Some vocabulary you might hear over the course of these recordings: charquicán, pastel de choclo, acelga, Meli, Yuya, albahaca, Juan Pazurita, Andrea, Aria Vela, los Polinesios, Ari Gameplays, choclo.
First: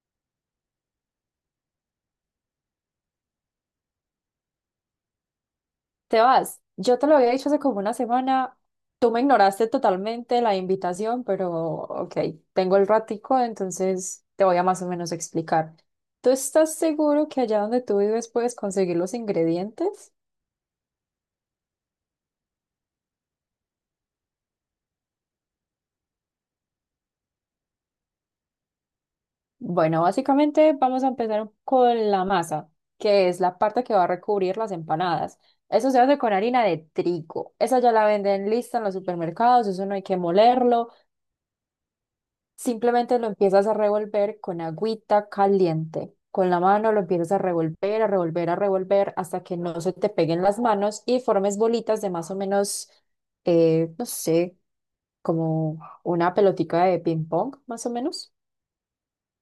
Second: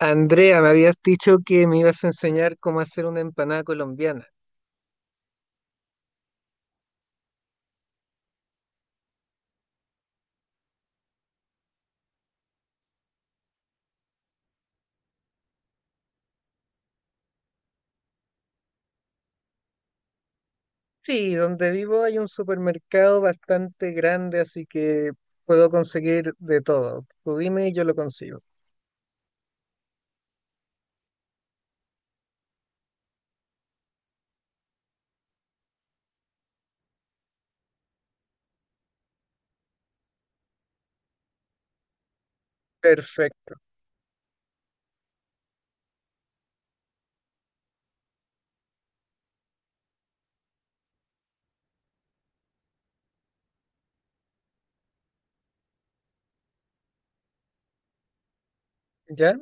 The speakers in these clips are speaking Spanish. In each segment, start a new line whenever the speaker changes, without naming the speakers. Andrea, me habías dicho que me ibas a enseñar cómo hacer una empanada colombiana.
Te vas, yo te lo había dicho hace como una semana, tú me ignoraste totalmente la invitación, pero ok, tengo el ratico, entonces te voy a más o menos explicar. ¿Tú estás seguro que allá donde tú vives puedes conseguir los ingredientes?
Sí, donde vivo hay un supermercado bastante grande, así que puedo conseguir de todo. Tú dime y yo lo consigo.
Bueno, básicamente vamos a empezar con la masa, que es la parte que va a recubrir las empanadas. Eso se hace con harina de trigo. Esa ya la venden lista en los supermercados, eso no hay que molerlo. Simplemente lo
Perfecto,
empiezas a revolver con agüita caliente. Con la mano lo empiezas a revolver, a revolver, a revolver hasta que no se te peguen las manos y formes bolitas de más o menos, no sé, como una pelotica de ping pong, más o menos.
¿ya?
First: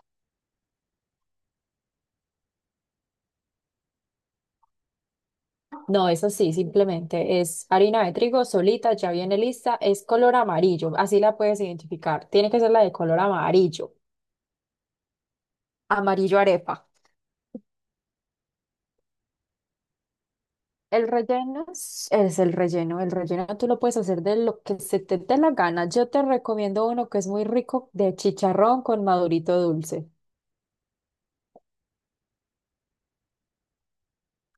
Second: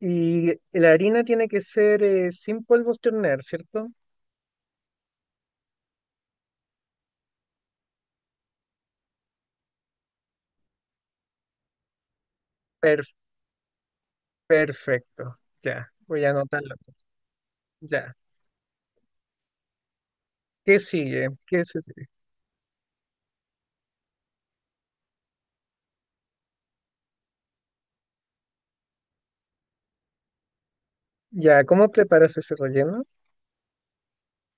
Y la harina tiene que ser sin polvos de hornear, ¿cierto?
No, es así, simplemente es harina de trigo solita, ya viene lista, es color amarillo, así la puedes identificar. Tiene que ser la de
Per-
color amarillo,
perfecto, ya, voy a
amarillo
anotarlo.
arepa.
Ya, ¿qué
El
sigue? ¿Qué
relleno
se sigue?
es el relleno. El relleno tú lo puedes hacer de lo que se te dé la gana. Yo te recomiendo uno que es muy rico de chicharrón con madurito dulce.
Ya, ¿cómo preparas ese relleno?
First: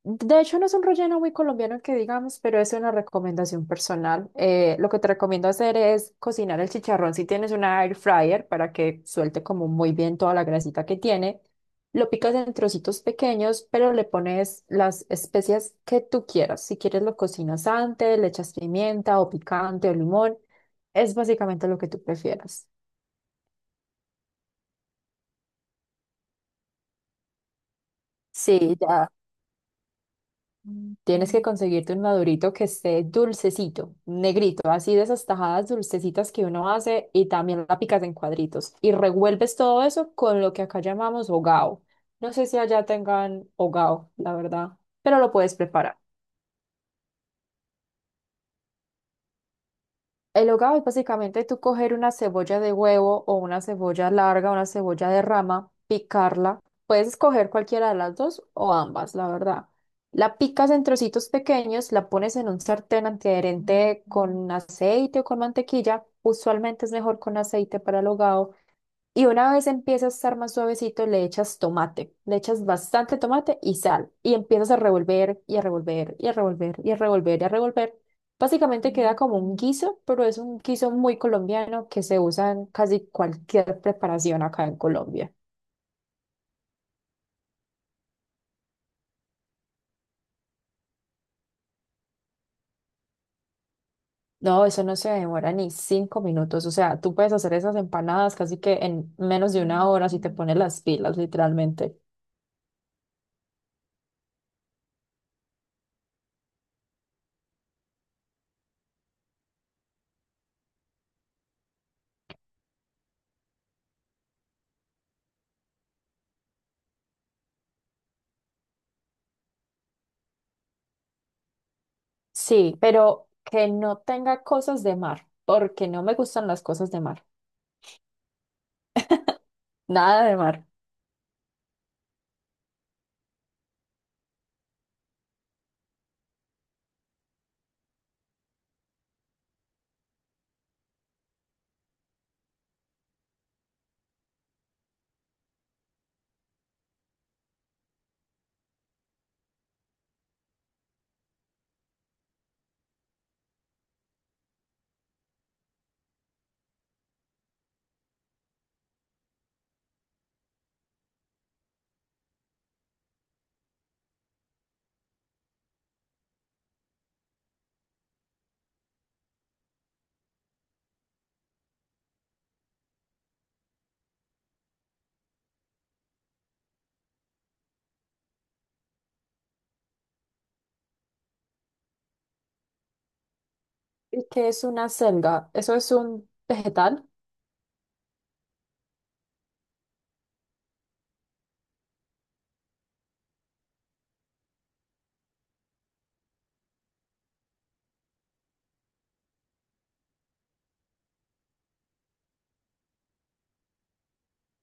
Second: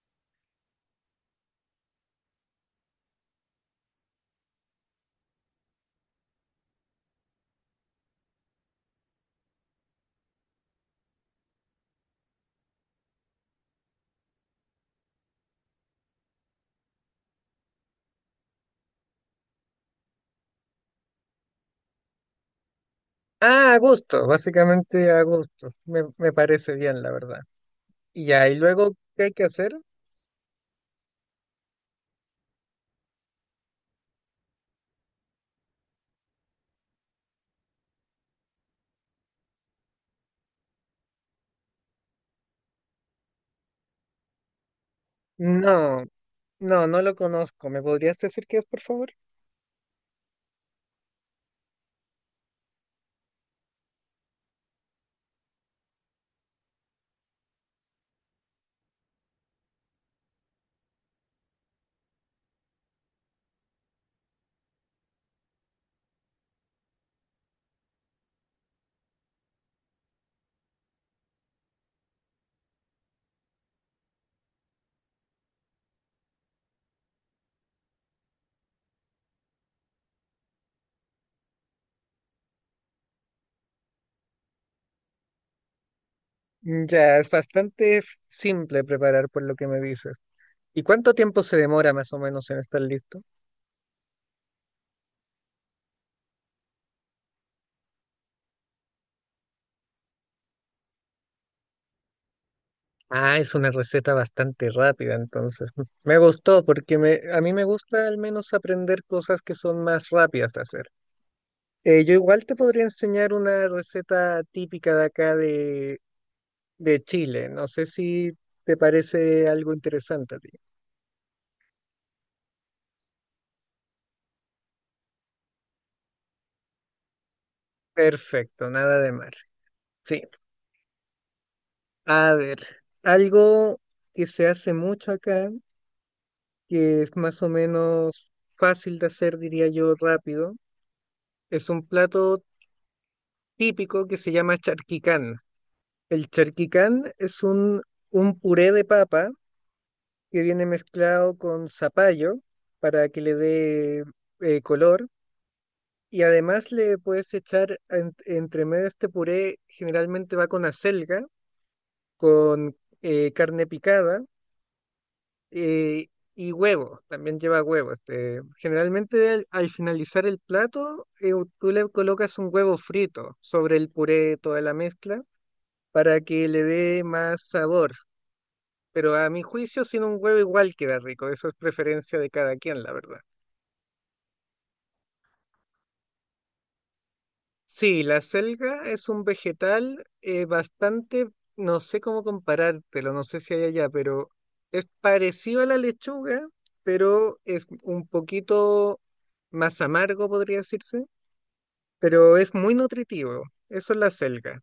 De hecho, no es un relleno muy colombiano que digamos, pero es una recomendación personal. Lo que te recomiendo hacer es cocinar el chicharrón si tienes una air fryer para que suelte como muy bien toda la grasita que tiene. Lo picas en trocitos pequeños, pero le pones las especias que tú quieras. Si quieres lo cocinas antes, le echas pimienta o picante o limón. Es básicamente lo que tú prefieras.
Ah, a gusto, básicamente a gusto. Me parece bien, la verdad. Y ya, y
Sí,
luego,
ya.
¿qué hay que hacer?
Tienes que conseguirte un madurito que esté dulcecito, negrito, así de esas tajadas dulcecitas que uno hace y también la picas en cuadritos. Y revuelves todo eso con lo que acá llamamos hogao. No sé si allá tengan hogao, la verdad, pero lo puedes preparar.
No, no, no lo conozco. ¿Me podrías decir qué es, por favor?
El hogao es básicamente tú coger una cebolla de huevo o una cebolla larga, una cebolla de rama, picarla. Puedes escoger cualquiera de las dos o ambas, la verdad. La picas en trocitos pequeños, la pones en un sartén antiadherente con aceite o con mantequilla. Usualmente es mejor con aceite para el hogao. Y una vez empieza a estar más suavecito, le echas tomate, le echas bastante tomate y sal. Y empiezas a revolver y a revolver y a revolver y a revolver y a revolver. Básicamente queda como un guiso, pero es un guiso muy colombiano que se usa en casi cualquier preparación acá en Colombia.
Ya, es bastante simple preparar por lo que me dices. ¿Y cuánto tiempo se demora más o menos en estar listo?
No, eso no se demora ni 5 minutos. O sea, tú puedes hacer esas empanadas casi que en menos de una hora si te pones las pilas, literalmente.
Ah, es una receta bastante rápida, entonces. Me gustó porque a mí me gusta al menos aprender cosas que son más rápidas de hacer. Yo igual te podría enseñar una receta típica de acá de Chile. No sé si te parece algo interesante a ti.
Sí, pero que no tenga cosas de mar, porque no me gustan las cosas de mar.
Perfecto, nada de mar. Sí.
Nada de mar.
A ver, algo que se hace mucho acá, que es más o menos fácil de hacer, diría yo, rápido, es un plato típico que se llama charquicán. El charquicán es un puré de papa que viene mezclado con zapallo para que le dé color. Y además le puedes echar entre medio de este puré, generalmente va con acelga, con carne picada eh, y huevo, también lleva huevo. Este, generalmente al finalizar el plato, tú le colocas un huevo frito sobre el puré, toda la mezcla, para que le dé más sabor. Pero a mi juicio, sin un huevo igual queda rico. Eso es preferencia de cada quien, la verdad.
¿Y qué es una selga? Eso es un vegetal.
Sí, la selga es un vegetal bastante, no sé cómo comparártelo, no sé si hay allá, pero es parecido a la lechuga, pero es un poquito más amargo, podría decirse, pero es muy nutritivo. Eso es la selga,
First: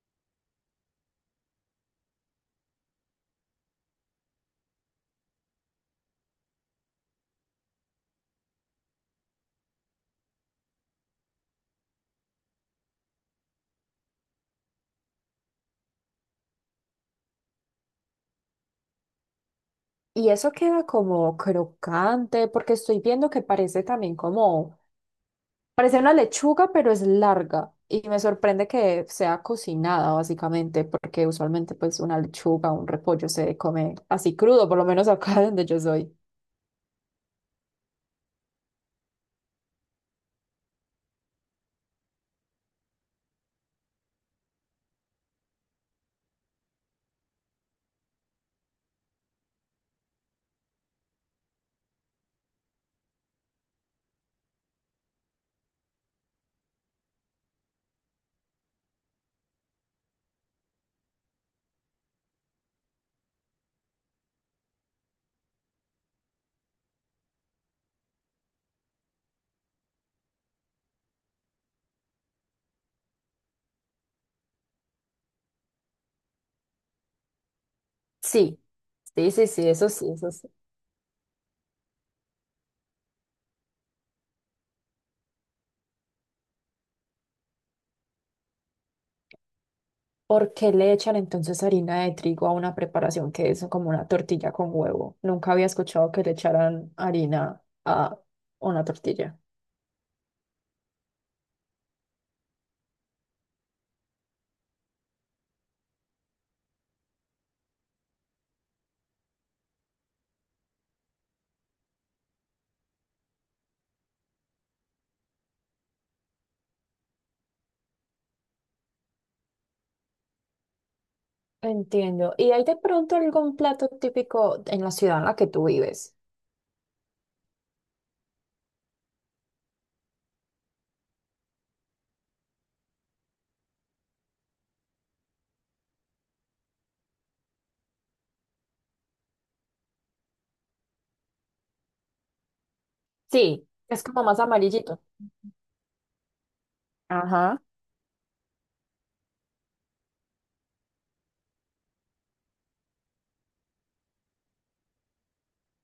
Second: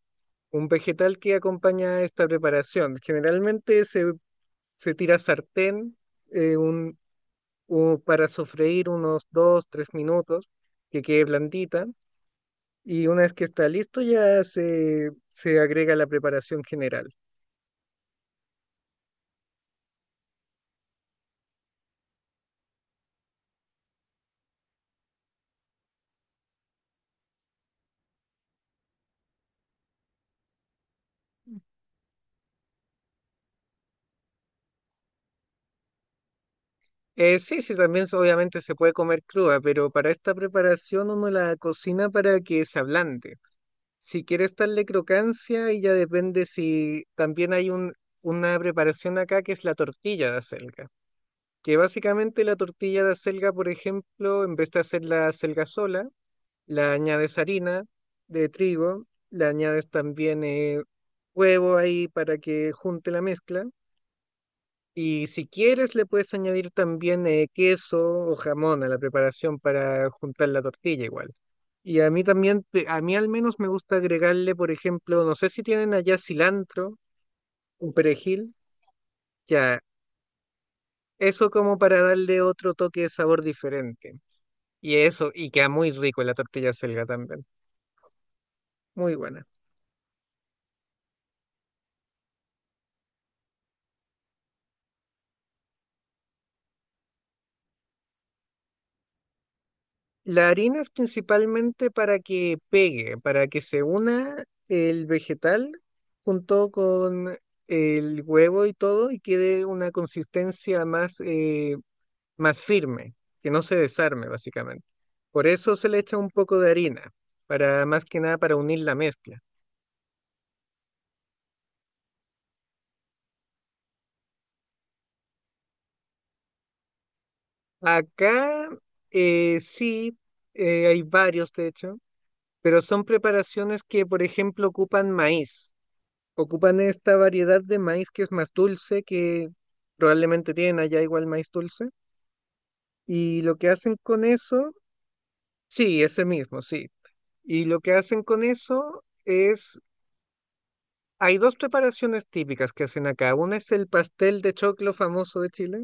un vegetal que acompaña esta preparación. Generalmente se tira a sartén eh, un, para sofreír unos dos, tres minutos, que quede blandita y una vez que está listo, se agrega la preparación general.
Y eso queda como crocante, porque estoy viendo que parece también como, parece una lechuga, pero es larga. Y me sorprende que sea cocinada, básicamente, porque usualmente pues una lechuga, un repollo se come así crudo, por lo menos acá donde yo soy.
Sí, sí, también obviamente se puede comer cruda, pero para esta preparación uno la cocina para que se ablande. Si quieres darle crocancia, y ya depende si también hay una preparación acá que es la tortilla de acelga. Que básicamente la tortilla de acelga, por ejemplo, en vez de hacer la acelga sola, la añades harina de trigo, le añades también huevo ahí para que junte la mezcla. Y si quieres, le puedes añadir también queso o jamón a la preparación para juntar la tortilla igual. Y a mí también, a mí al menos me gusta agregarle, por ejemplo, no sé si tienen allá cilantro, un perejil,
Sí, sí, sí, sí,
ya,
eso sí, eso sí.
eso como para darle otro toque de sabor diferente. Y eso, y queda muy rico la tortilla selga también, muy buena.
¿Por qué le echan entonces harina de trigo a una preparación que es como una tortilla con huevo? Nunca había escuchado que le echaran harina a una tortilla.
La harina es principalmente para que pegue, para que se una el vegetal junto con el huevo y todo y quede una consistencia más, más firme, que no se desarme básicamente. Por eso se le echa un poco de harina, para más que nada para unir la mezcla.
Entiendo. ¿Y hay de pronto algún plato típico en la ciudad en la que tú vives?
Acá sí, hay varios de hecho, pero son preparaciones que, por ejemplo, ocupan maíz. Ocupan esta variedad de maíz que es más dulce, que probablemente tienen allá igual maíz dulce. Y lo
Sí,
que hacen
es como
con
más
eso,
amarillito.
sí, ese mismo, sí.
Ajá,
Y lo que hacen con eso es, hay dos preparaciones típicas que hacen acá. Una es el pastel de choclo famoso de Chile,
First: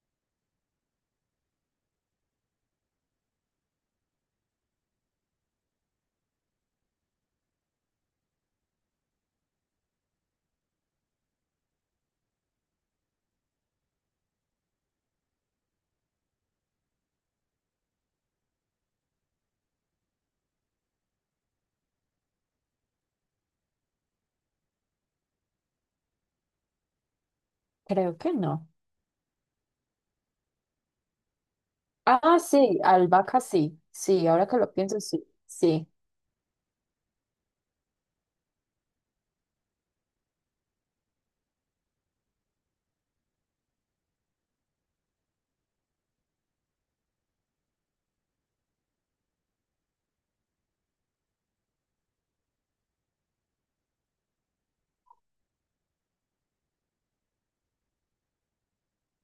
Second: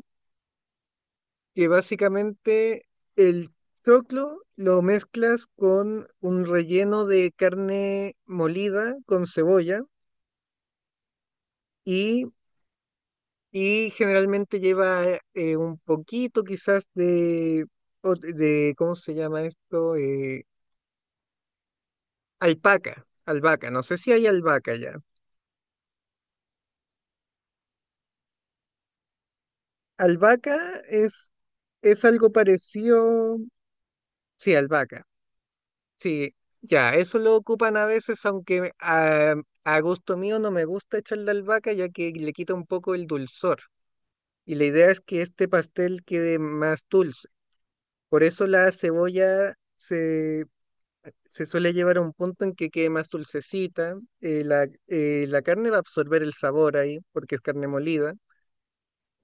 que básicamente el choclo lo mezclas con un relleno de carne molida con cebolla. y Y generalmente lleva un poquito quizás ¿cómo se llama esto? Alpaca, albahaca, no sé si hay albahaca ya.
creo que no.
Albahaca es algo
Ah, sí,
parecido,
albahaca sí. Sí, ahora
sí,
que lo pienso,
albahaca,
sí. Sí.
sí, ya, eso lo ocupan a veces, aunque a gusto mío no me gusta echarle albahaca ya que le quita un poco el dulzor. Y la idea es que este pastel quede más dulce. Por eso la cebolla se suele llevar a un punto en que quede más dulcecita, la carne va a absorber el sabor ahí, porque es carne molida,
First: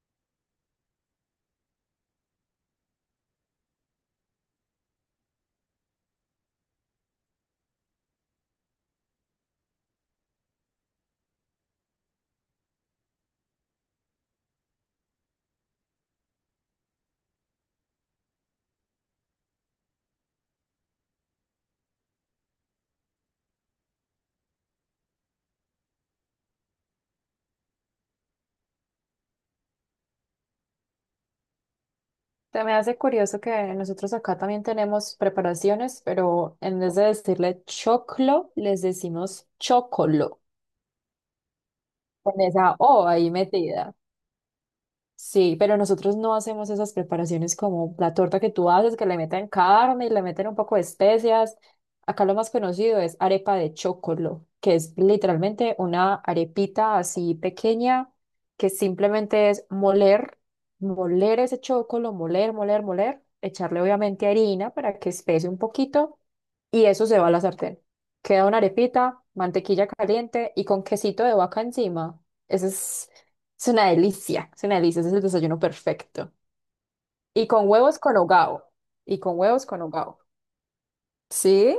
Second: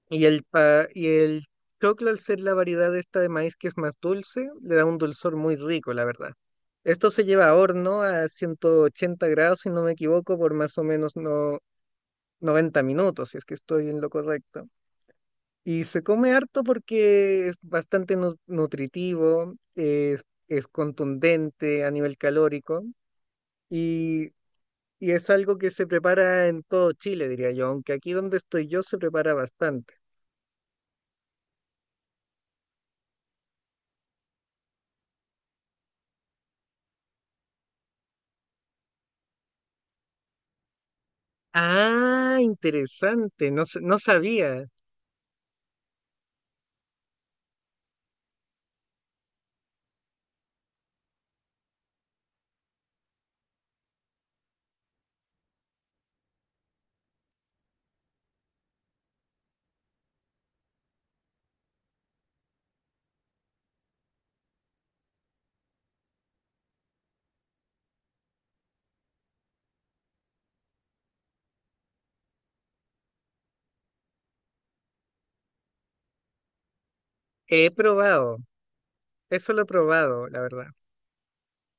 y el choclo al ser la variedad esta de maíz que es más dulce, le da un dulzor muy rico, la verdad. Esto se lleva a horno a 180 grados, si no me equivoco, por más o menos no, 90 minutos, si es que estoy en lo correcto. Y se come harto porque es bastante nutritivo, es contundente a nivel calórico. Y y es algo que se prepara en todo Chile, diría yo, aunque aquí donde estoy yo se prepara bastante.
Se me hace curioso que nosotros acá también tenemos preparaciones, pero en vez de decirle choclo, les decimos chocolo.
Ah,
Con esa O ahí
interesante, no,
metida.
no sabía.
Sí, pero nosotros no hacemos esas preparaciones como la torta que tú haces, que le meten carne y le meten un poco de especias. Acá lo más conocido es arepa de chocolo, que es literalmente una arepita así pequeña que simplemente es moler, moler ese chocolo, moler, moler, moler, echarle obviamente harina para que espese un poquito y eso se va a la sartén. Queda una arepita, mantequilla caliente y con quesito de vaca encima. Ese es una delicia, ese es el desayuno perfecto. Y con
He
huevos con
probado,
hogao. Y con
eso lo
huevos
he
con hogao.
probado, la verdad.
Sí,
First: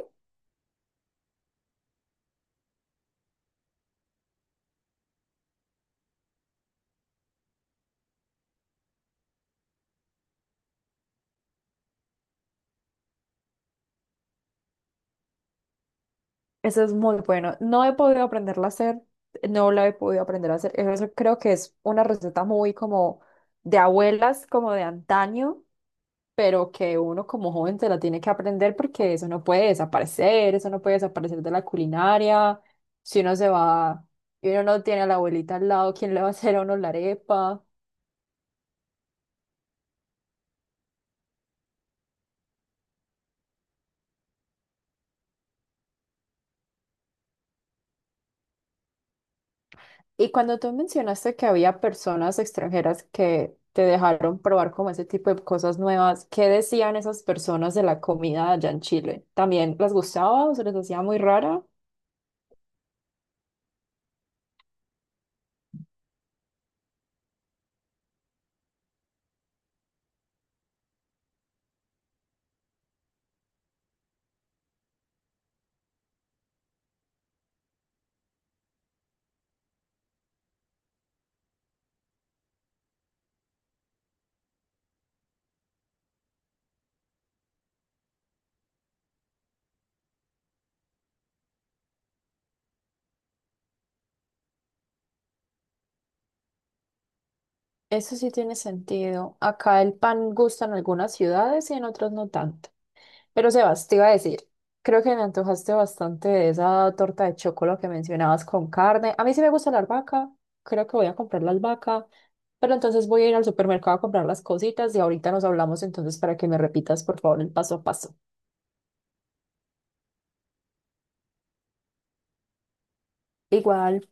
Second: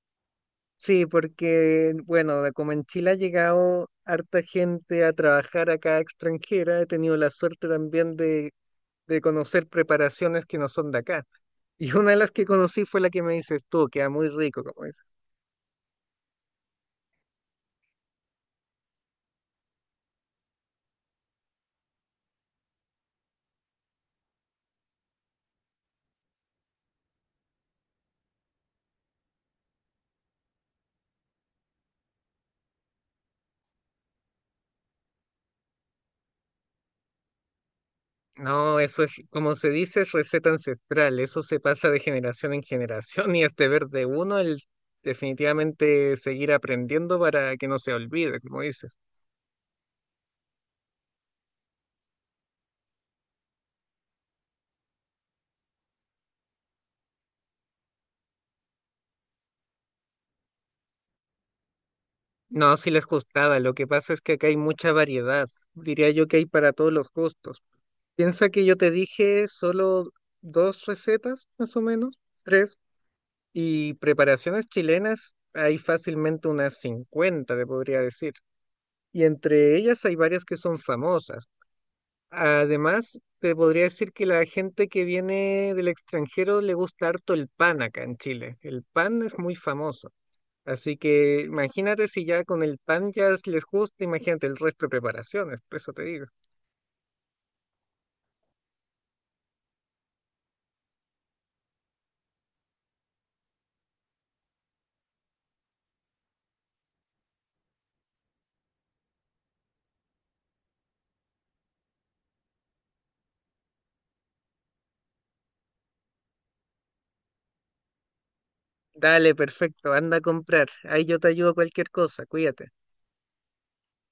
Sí, porque, bueno, de como en Chile ha llegado harta gente a trabajar acá extranjera, he tenido la suerte también de conocer preparaciones que no son de acá. Y una de las que conocí fue la que me dices tú, queda muy rico, como
eso es muy bueno. No he podido aprenderla a hacer, no la he podido aprender a hacer. Eso creo que es una receta muy como de abuelas, como de antaño, pero que uno como joven se la tiene que aprender porque eso no puede desaparecer, eso no puede desaparecer de la culinaria. Si uno se va y uno no tiene a la abuelita al lado, ¿quién le va a hacer a uno la arepa?
no, eso es, como se dice, es receta ancestral. Eso se pasa de generación en generación y es deber de uno el definitivamente seguir aprendiendo para que no se olvide, como dices.
Y cuando tú mencionaste que había personas extranjeras que te dejaron probar como ese tipo de cosas nuevas, ¿qué decían esas personas de la comida allá en Chile? ¿También les gustaba o se les hacía muy rara?
No, si les gustaba. Lo que pasa es que acá hay mucha variedad. Diría yo que hay para todos los gustos. Piensa que yo te dije solo dos recetas, más o menos, tres. Y preparaciones chilenas hay fácilmente unas 50 te podría decir. Y entre ellas hay varias que son famosas. Además, te podría decir que la gente que viene del extranjero le gusta harto el pan acá en Chile. El pan es muy famoso. Así que imagínate si ya con el pan ya les gusta, imagínate el resto de preparaciones, por eso te digo.
Eso sí tiene sentido. Acá el pan gusta en algunas ciudades y en otras no tanto. Pero Sebas, te iba a decir, creo que me antojaste bastante de esa torta de chocolate que mencionabas con carne. A mí sí me gusta la albahaca, creo que voy a comprar la albahaca, pero entonces voy a ir al supermercado a comprar las cositas y ahorita nos hablamos entonces para que me repitas por favor el paso a paso.
Dale, perfecto, anda a comprar. Ahí yo te ayudo cualquier cosa, cuídate.
Igual.